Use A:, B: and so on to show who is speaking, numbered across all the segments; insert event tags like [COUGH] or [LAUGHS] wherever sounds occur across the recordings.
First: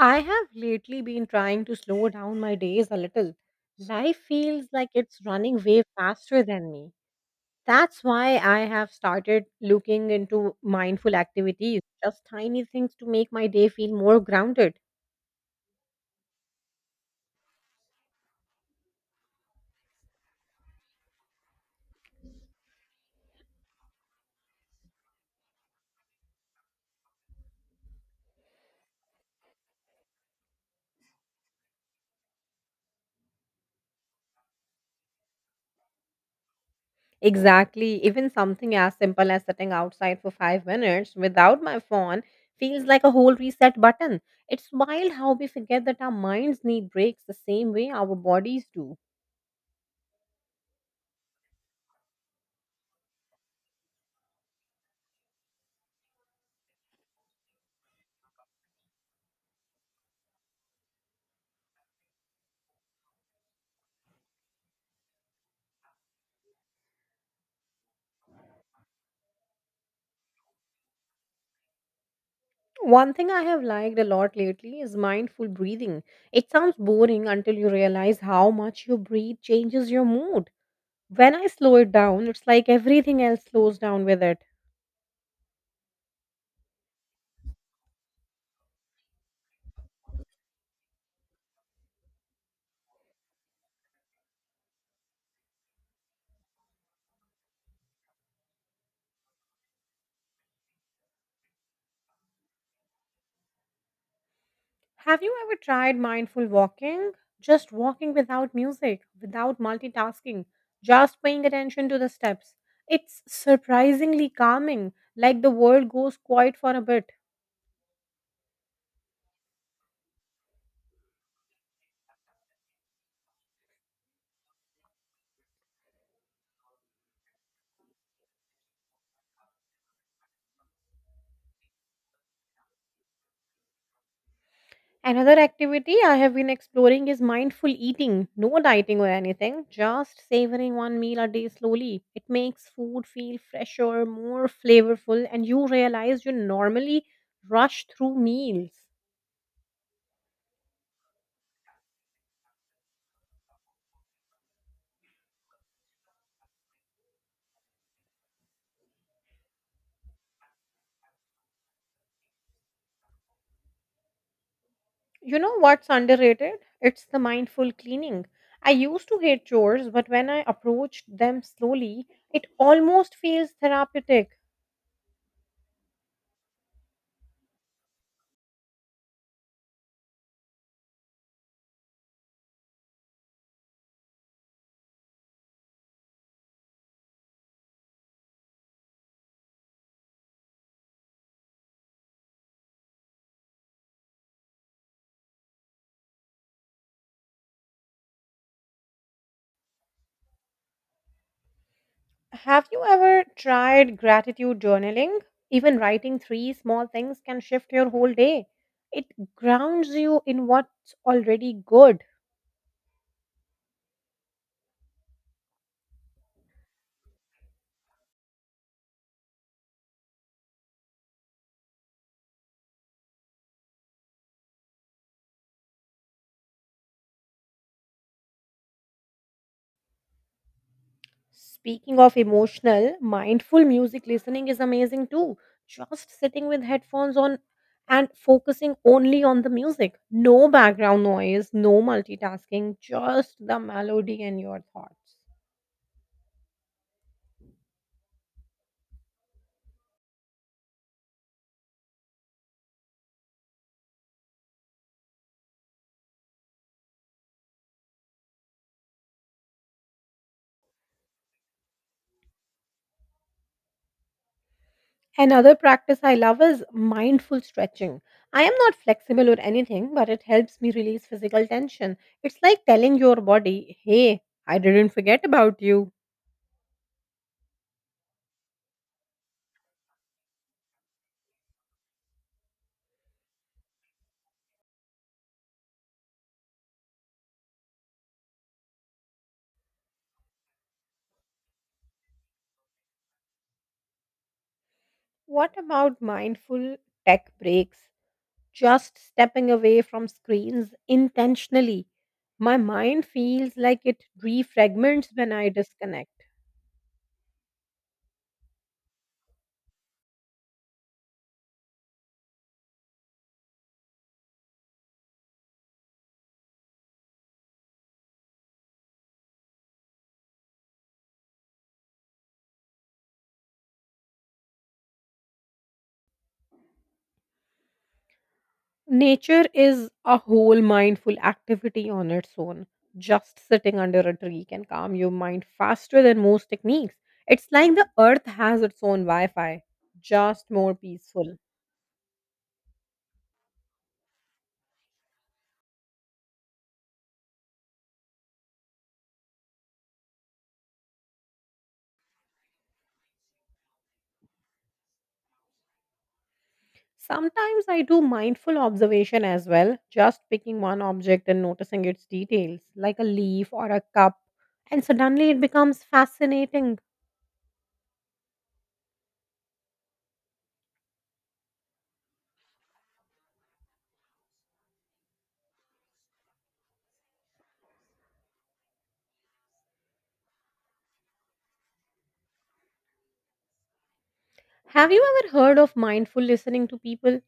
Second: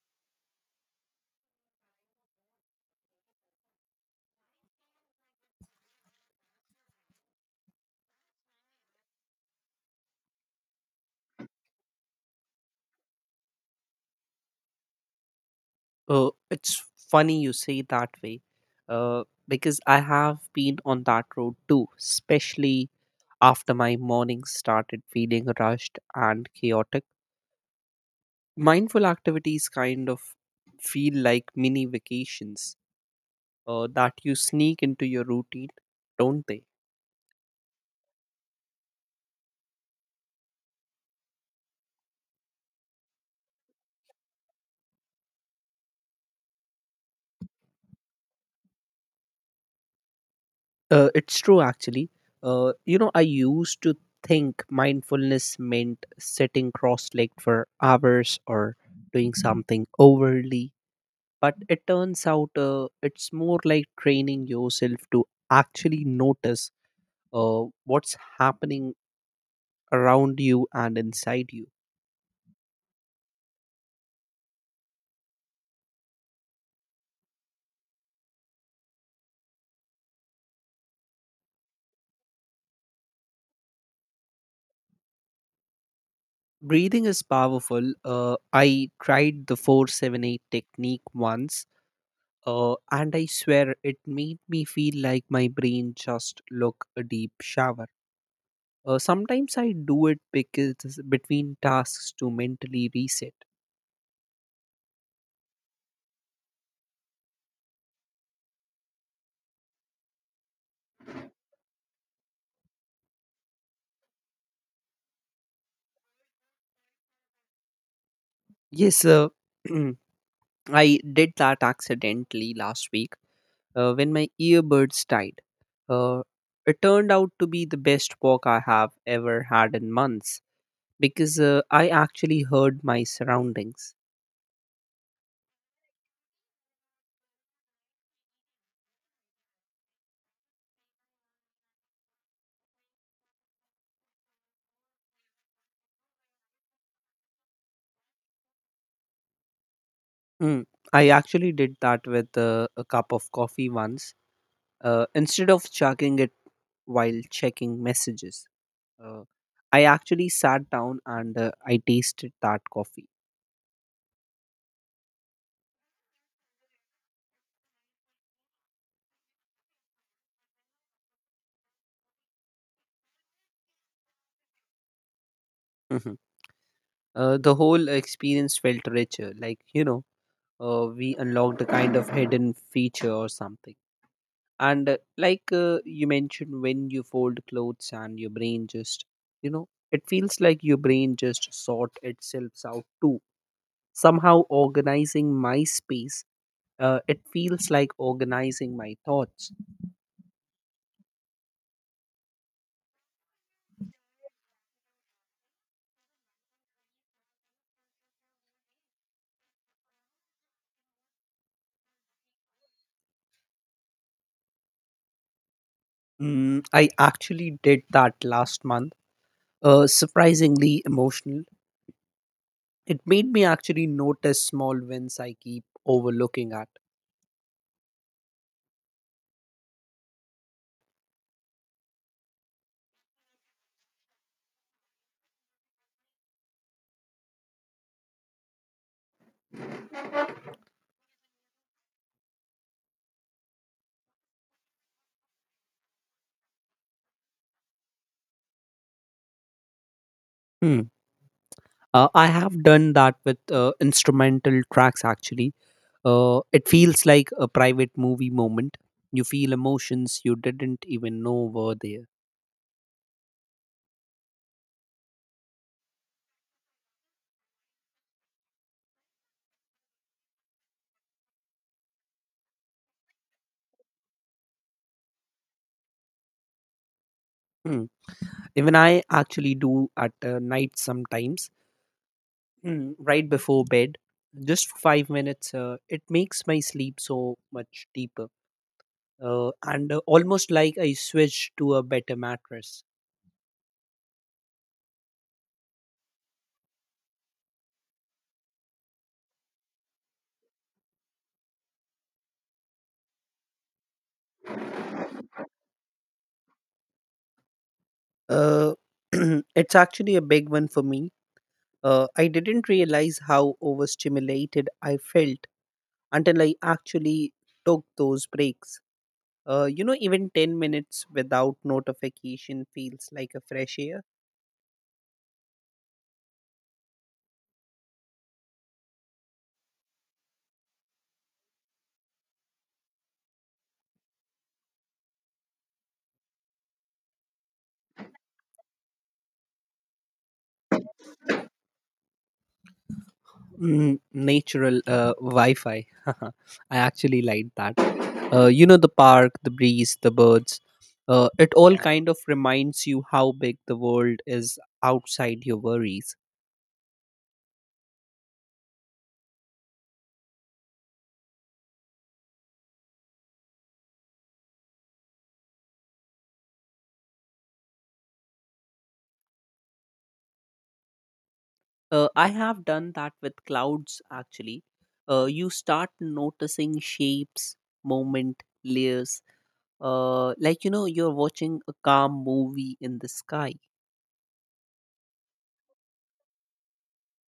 A: I have lately been trying to slow down my days a little. Life feels like it's running way faster than me. That's why I have started looking into mindful activities, just tiny things to make my day feel more grounded.
B: It's funny you say that way, because I have been on that road too, especially after my mornings started feeling rushed and chaotic. Mindful activities kind of feel like mini vacations that you sneak into your routine, don't they?
A: Exactly, even something as simple as sitting outside for 5 minutes without my phone feels like a whole reset button. It's wild how we forget that our minds need breaks the same way our bodies do.
B: It's true, actually. You know, I used to think mindfulness meant sitting cross legged for hours or doing something overly but it turns out it's more like training yourself to actually notice what's happening around you and inside you
A: One thing I have liked a lot lately is mindful breathing. It sounds boring until you realize how much you breathe changes your mood. When I slow it down, it's like everything else slows down with it.
B: breathing is powerful. I tried the 478 technique once, and I swear it made me feel like my brain just look a deep shower. Sometimes I do it because between tasks to mentally reset.
A: Have you ever tried mindful walking? Just walking without music, without multitasking, just paying attention to the steps. It's surprisingly calming, like the world goes quiet for a bit.
B: Yes, [CLEARS THROAT] I did that accidentally last week when my earbuds died. Uh, it turned out to be the best walk I have ever had in months because I actually heard my surroundings.
A: Another activity I have been exploring is mindful eating, no dieting or anything, just savoring one meal a day slowly. It makes food feel fresher, more flavorful, and you realize you normally rush through meals.
B: Mm, I actually did that with a cup of coffee once instead of chugging it while checking messages. Uh, I actually sat down and I tasted that coffee.
A: You know what's underrated? It's the mindful cleaning. I used to hate chores, but when I approached them slowly, it almost feels therapeutic.
B: Mhm. The whole experience felt richer, like we unlocked a kind of hidden feature or something. And you mentioned, when you fold clothes and your brain just, you know, it feels like your brain just sort itself out too. Somehow organizing my space, it feels like organizing my thoughts.
A: Have you ever tried gratitude journaling? Even writing three small things can shift your whole day. It grounds you in what's already good.
B: Mm, I actually did that last month. Surprisingly emotional. It made me actually notice small wins I keep overlooking at.
A: Speaking of emotional, mindful music listening is amazing too. Just sitting with headphones on and focusing only on the music. No background noise, no multitasking, just the melody and your thoughts.
B: Hmm. I have done that with instrumental tracks actually. It feels like a private movie moment. You feel emotions you didn't even know were there.
A: Another practice I love is mindful stretching. I am not flexible or anything, but it helps me release physical tension. It's like telling your body, hey, I didn't forget about you.
B: Hmm. Even I actually do at night sometimes, right before bed, just for 5 minutes. It makes my sleep so much deeper, and almost like I switch to a better mattress.
A: What about mindful tech breaks? Just stepping away from screens intentionally. My mind feels like it refragments when I disconnect.
B: Uh, [CLEARS THROAT] it's actually a big one for me. I didn't realize how overstimulated I felt until I actually took those breaks. You know, even 10 minutes without notification feels like a fresh air.
A: Nature is a whole mindful activity on its own. Just sitting under a tree can calm your mind faster than most techniques. It's like the earth has its own Wi Fi, just more peaceful.
B: Mm, natural Wi-Fi. [LAUGHS] I actually like that. You know, the park, the breeze, the birds. It all kind of reminds you how big the world is outside your worries.
A: Sometimes I do mindful observation as well, just picking one object and noticing its details, like a leaf or a cup, and suddenly it becomes fascinating.
B: I have done that with clouds actually. You start noticing shapes, movement, layers. You know, you're watching a calm movie in the sky.
A: Have you ever heard of mindful listening to people,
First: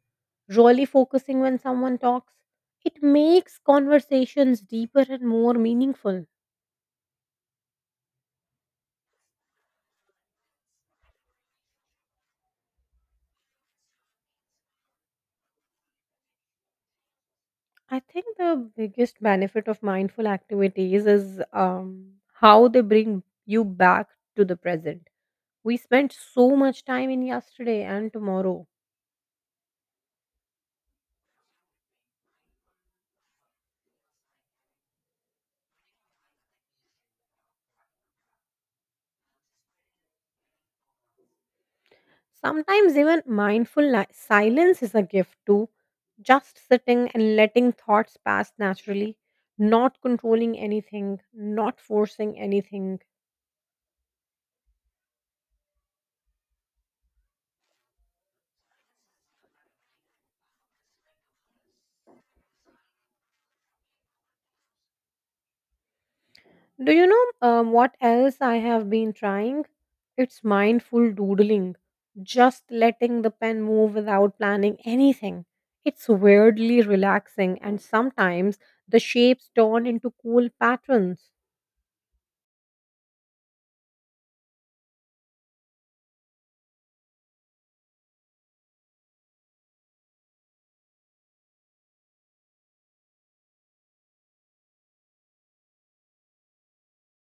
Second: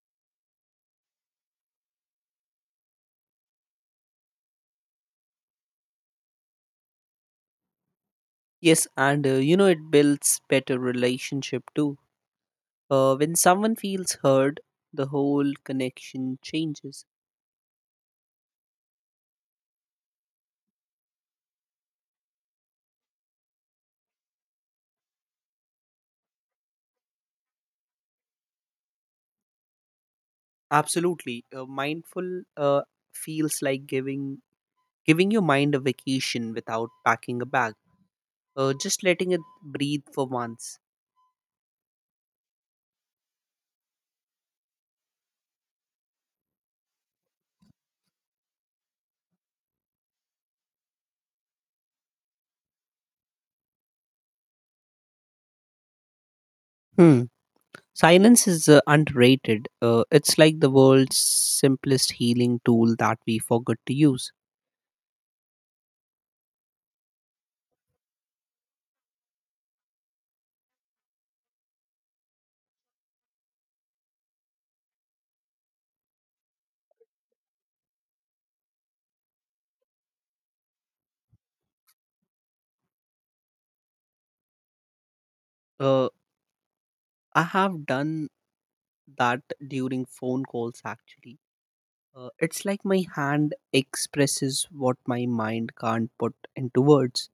A: really focusing when someone talks? It makes conversations deeper and more meaningful.
B: Yes, and you know, it builds better relationship too. When someone feels heard, the whole connection changes.
A: I think the biggest benefit of mindful activities is how they bring you back to the present. We spent so much time in yesterday and tomorrow.
B: Absolutely, mindful feels like giving your mind a vacation without packing a bag. Just letting it breathe for once.
A: Sometimes even silence is a gift too. Just sitting and letting thoughts pass naturally, not controlling anything, not forcing anything.
B: Hmm. Silence is underrated. It's like the world's simplest healing tool that we forgot to use.
A: Do you know what else I have been trying? It's mindful doodling, just letting the pen move without planning anything. It's weirdly relaxing, and sometimes the shapes turn into cool patterns.
B: Uh, I have done that during phone calls actually. It's like my hand expresses what my mind can't put into words.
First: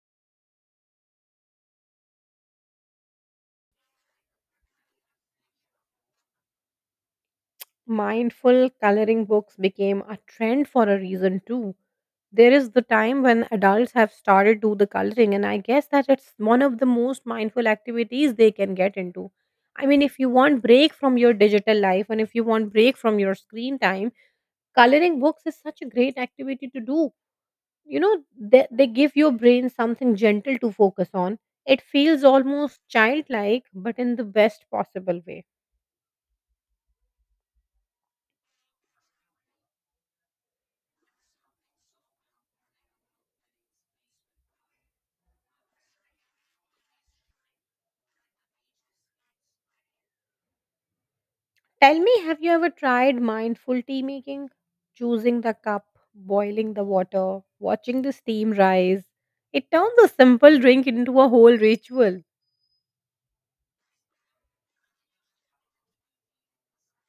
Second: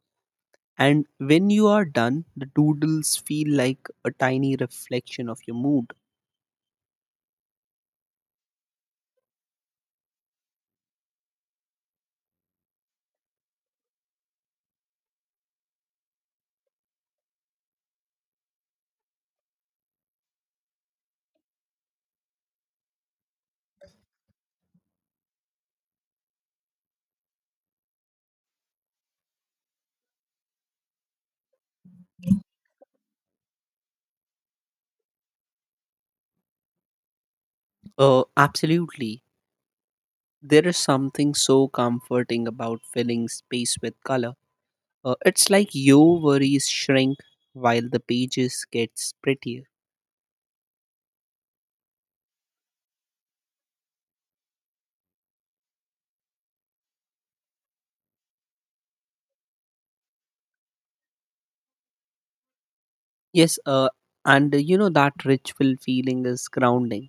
B: And when you are done, the doodles feel like a tiny reflection of your mood.
A: Mindful coloring books became a trend for a reason too. There is the time when adults have started do the coloring and I guess that it's one of the most mindful activities they can get into. I mean if you want break from your digital life and if you want break from your screen time, coloring books is such a great activity to do. You know, they give your brain something gentle to focus on. It feels almost childlike but in the best possible way.
B: Absolutely. There is something so comforting about filling space with color. It's like your worries shrink while the pages gets prettier.
A: Tell me, have you ever tried mindful tea making? Choosing the cup, boiling the water, watching the steam rise. It turns a simple drink into a whole ritual.
B: Yes, and you know, that ritual feeling is grounding.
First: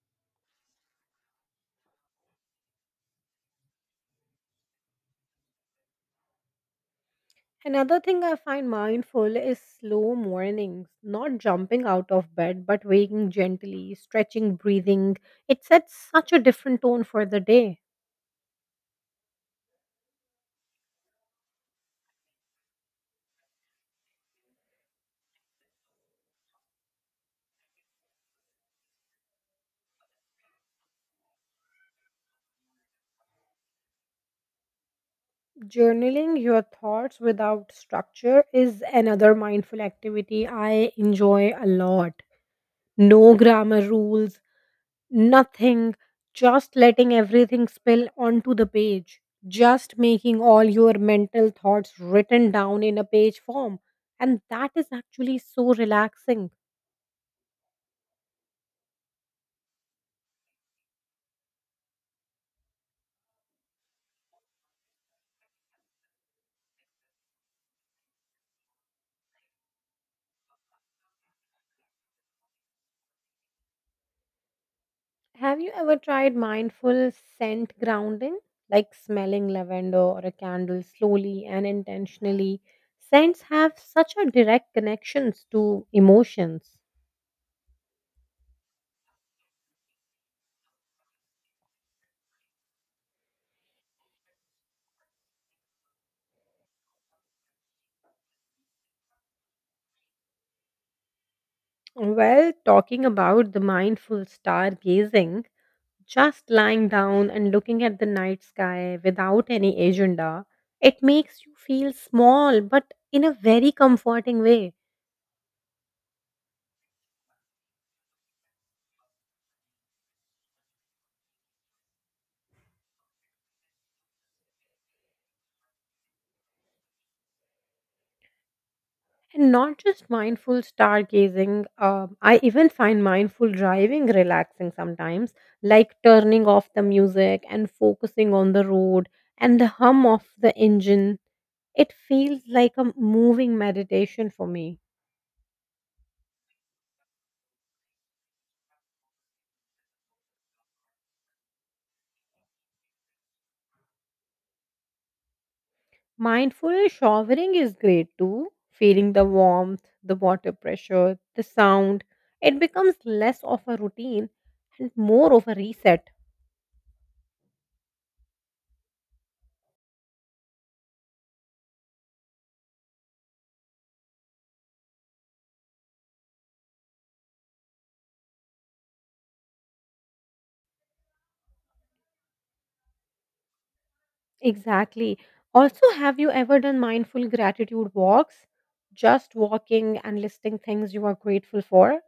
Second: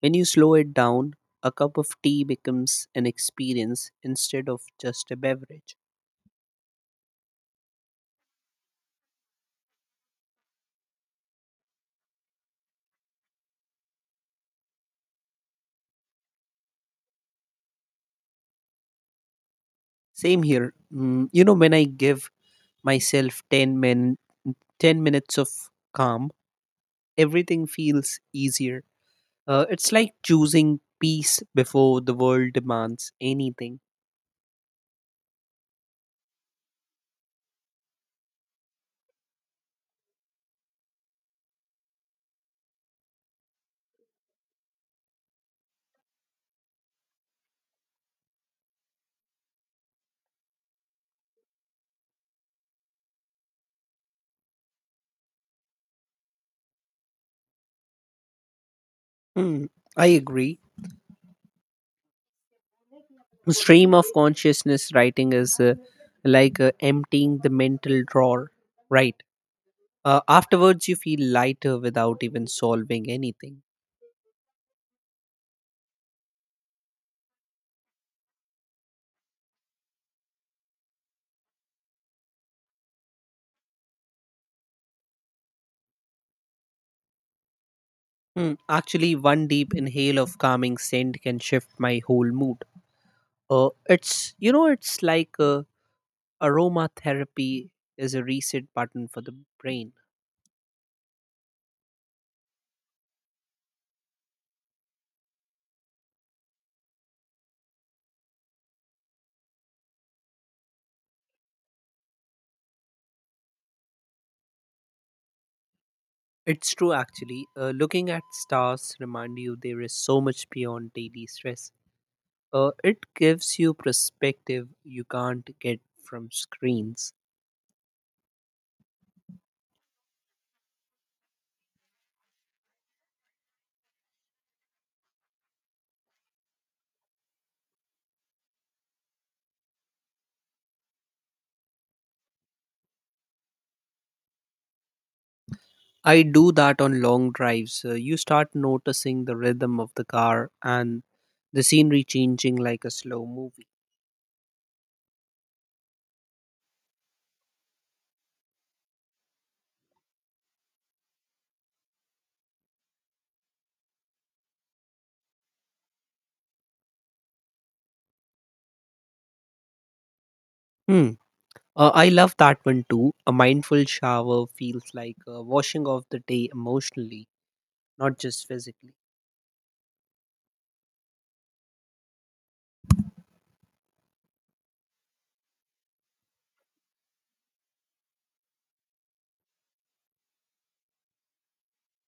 B: When you slow it down, a cup of tea becomes an experience instead of just a beverage.
A: Another thing I find mindful is slow mornings, not jumping out of bed, but waking gently, stretching, breathing. It sets such a different tone for the day.
B: Same here. Mm, you know, when I give myself 10 minutes of calm, everything feels easier. It's like choosing peace before the world demands anything.
A: Journaling your thoughts without structure is another mindful activity I enjoy a lot. No grammar rules, nothing, just letting everything spill onto the page, just making all your mental thoughts written down in a page form. And that is actually so relaxing.
B: Hmm, I agree. Stream of consciousness writing is emptying the mental drawer, right? Afterwards, you feel lighter without even solving anything.
A: Have you ever tried mindful scent grounding, like smelling lavender or a candle slowly and intentionally? Scents have such a direct connections to emotions.
B: Hmm. Actually, one deep inhale of calming scent can shift my whole mood. It's you know, it's like aromatherapy is a reset button for the brain.
A: Well, talking about the mindful stargazing, just lying down and looking at the night sky without any agenda, it makes you feel small but in a very comforting way.
B: It's true, actually. Looking at stars remind you there is so much beyond daily stress. It gives you perspective you can't get from screens.
A: And not just mindful stargazing, I even find mindful driving relaxing sometimes, like turning off the music and focusing on the road and the hum of the engine. It feels like a moving meditation for me.
B: I do that on long drives. You start noticing the rhythm of the car and the scenery changing like a slow movie.
A: Mindful showering is great too. Feeling the warmth, the water pressure, the sound. It becomes less of a routine and more of a reset.
B: Hmm. I love that one too. A mindful shower feels like washing off the day emotionally, not just physically.
A: Exactly. Also, have you ever done mindful gratitude walks? Just walking and listing things you are grateful for?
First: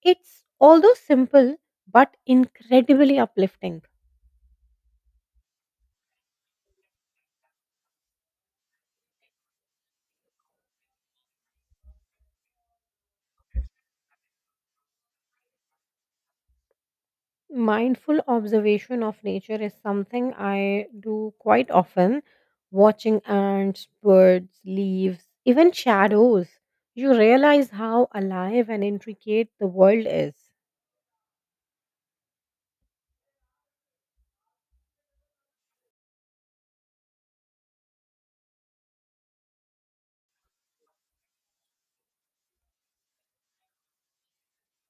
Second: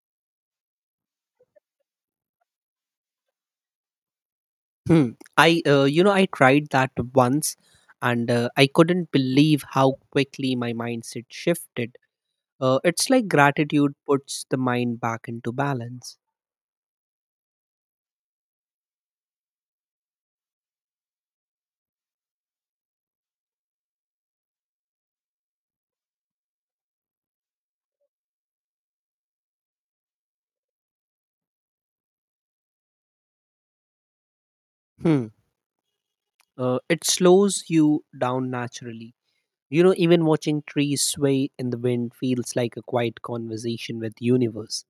A: It's although simple but incredibly uplifting.
B: Hmm. You know, I tried that once and I couldn't believe how quickly my mindset shifted. It's like gratitude puts the mind back into balance.
A: Mindful observation of nature is something I do quite often, watching ants, birds, leaves, even shadows. You realize how alive and intricate the world is.
B: Hmm. It slows you down naturally. You know, even watching trees sway in the wind feels like a quiet conversation with universe.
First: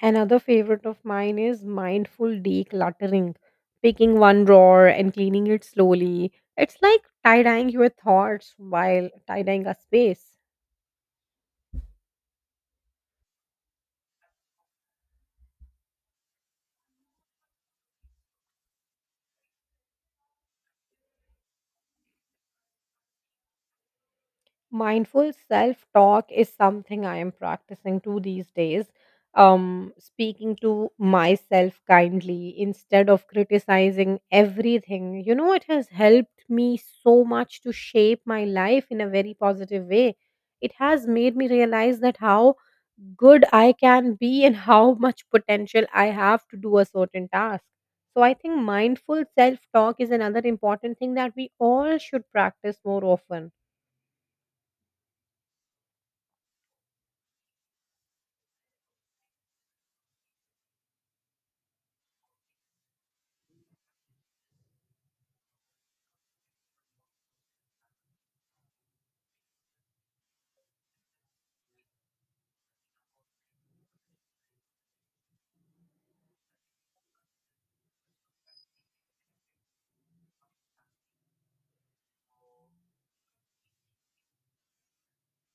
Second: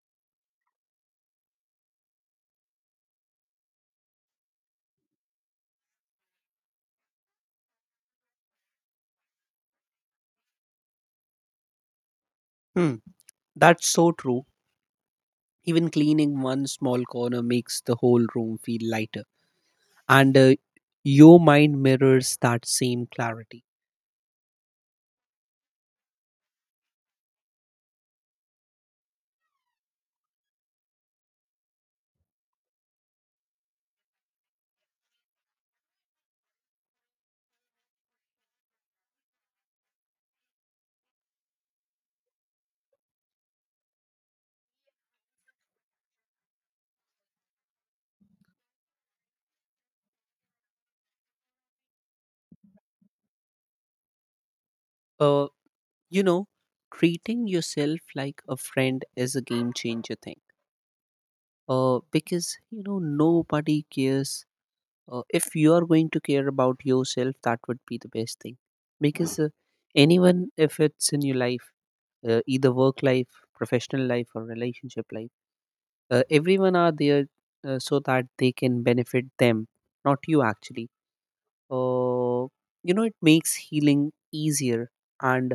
A: Another favorite of mine is mindful decluttering, picking one drawer and cleaning it slowly. It's like tie dyeing your thoughts while tie dyeing a space.
B: Hmm. That's so true. Even cleaning one small corner makes the whole room feel lighter. And your mind mirrors that same clarity.
A: Mindful self talk is something I am practicing too these days. Speaking to myself kindly instead of criticizing everything. You know, it has helped me so much to shape my life in a very positive way. It has made me realize that how good I can be [LAUGHS] and how much potential I have to do a certain task. So, I think mindful self talk is another important thing that we all should practice more often.
B: Uh, You know, treating yourself like a friend is a game changer thing. Because you know nobody cares. If you are going to care about yourself, that would be the best thing. Because anyone, if it's in your life, either work life, professional life, or relationship life, everyone are there so that they can benefit them, not you actually. uh, you know, it makes healing easier and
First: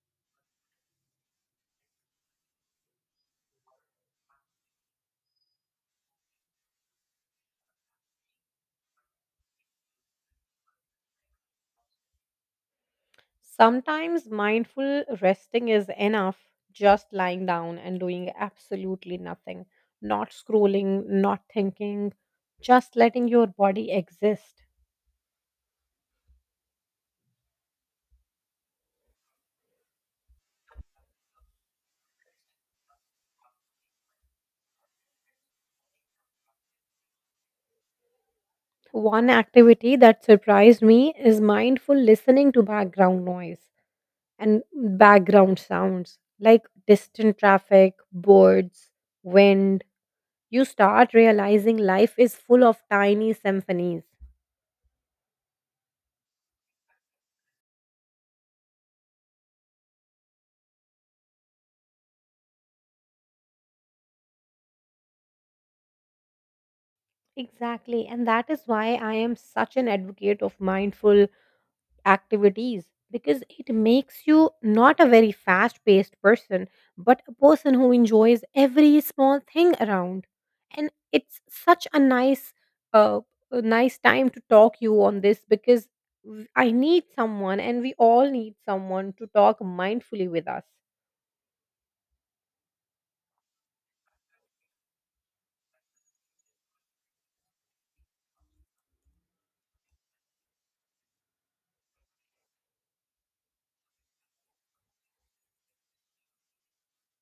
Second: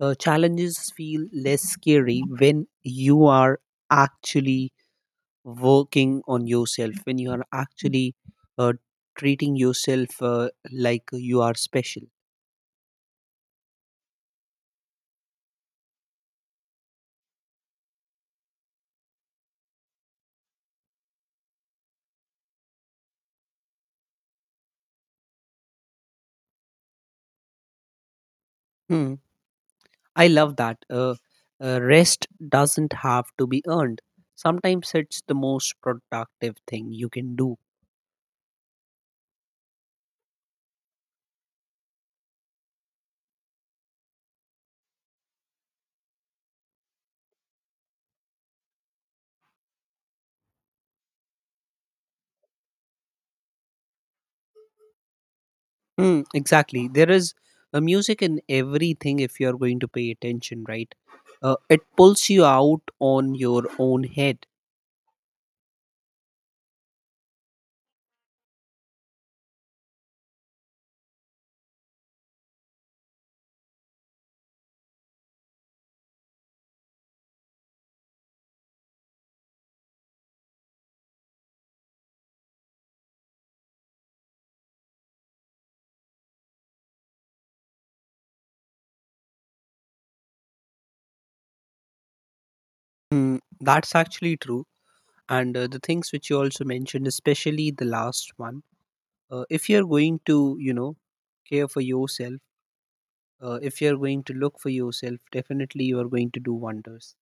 B: challenges feel less scary when you are actually working on yourself, when you are actually uh, treating yourself like you are special.
A: Sometimes mindful resting is enough, just lying down and doing absolutely nothing, not scrolling, not thinking, just letting your body exist.
B: Hmm, I love that. Rest doesn't have to be earned, sometimes it's the most productive thing you can do.
A: One activity that surprised me is mindful listening to background noise and background sounds like distant traffic, birds, wind. You start realizing life is full of tiny symphonies.
B: Mm, exactly. There is a music in everything if you're going to pay attention, right? It pulls you out on your own head.
A: Exactly. And that is why I am such an advocate of mindful activities because it makes you not a very fast paced person, but a person who enjoys every small thing around. And it's such uh, a nice time to talk you on this because I need someone and we all need someone to talk mindfully with us.
B: Mm, that's actually true. And the things which you also mentioned, especially the last one, if you're going to, you know, care for yourself, if you're going to look for yourself, definitely you are going to do wonders.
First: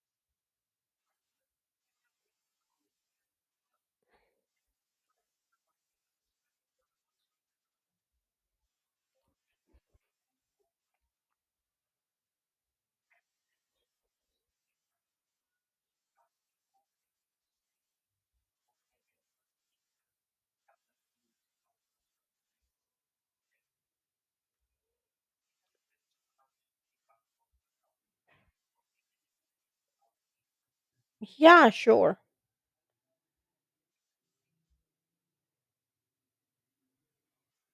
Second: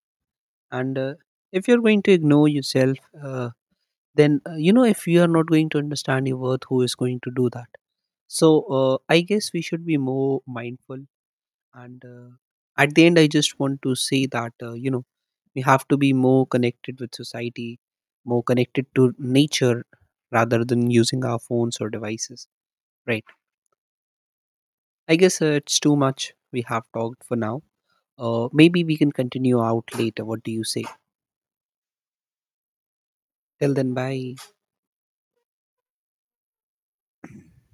B: And if you're going to ignore yourself, uh, then you know, if you are not going to understand your worth, who is going to do that? So I guess we should be more mindful, and at the end I just want to say that you know, we have to be more connected with society, more connected to nature rather than using our phones or devices, right? I guess it's too much we have talked for now. Maybe we can continue out later, what do you say?
A: Yeah, sure.
B: Till then, bye.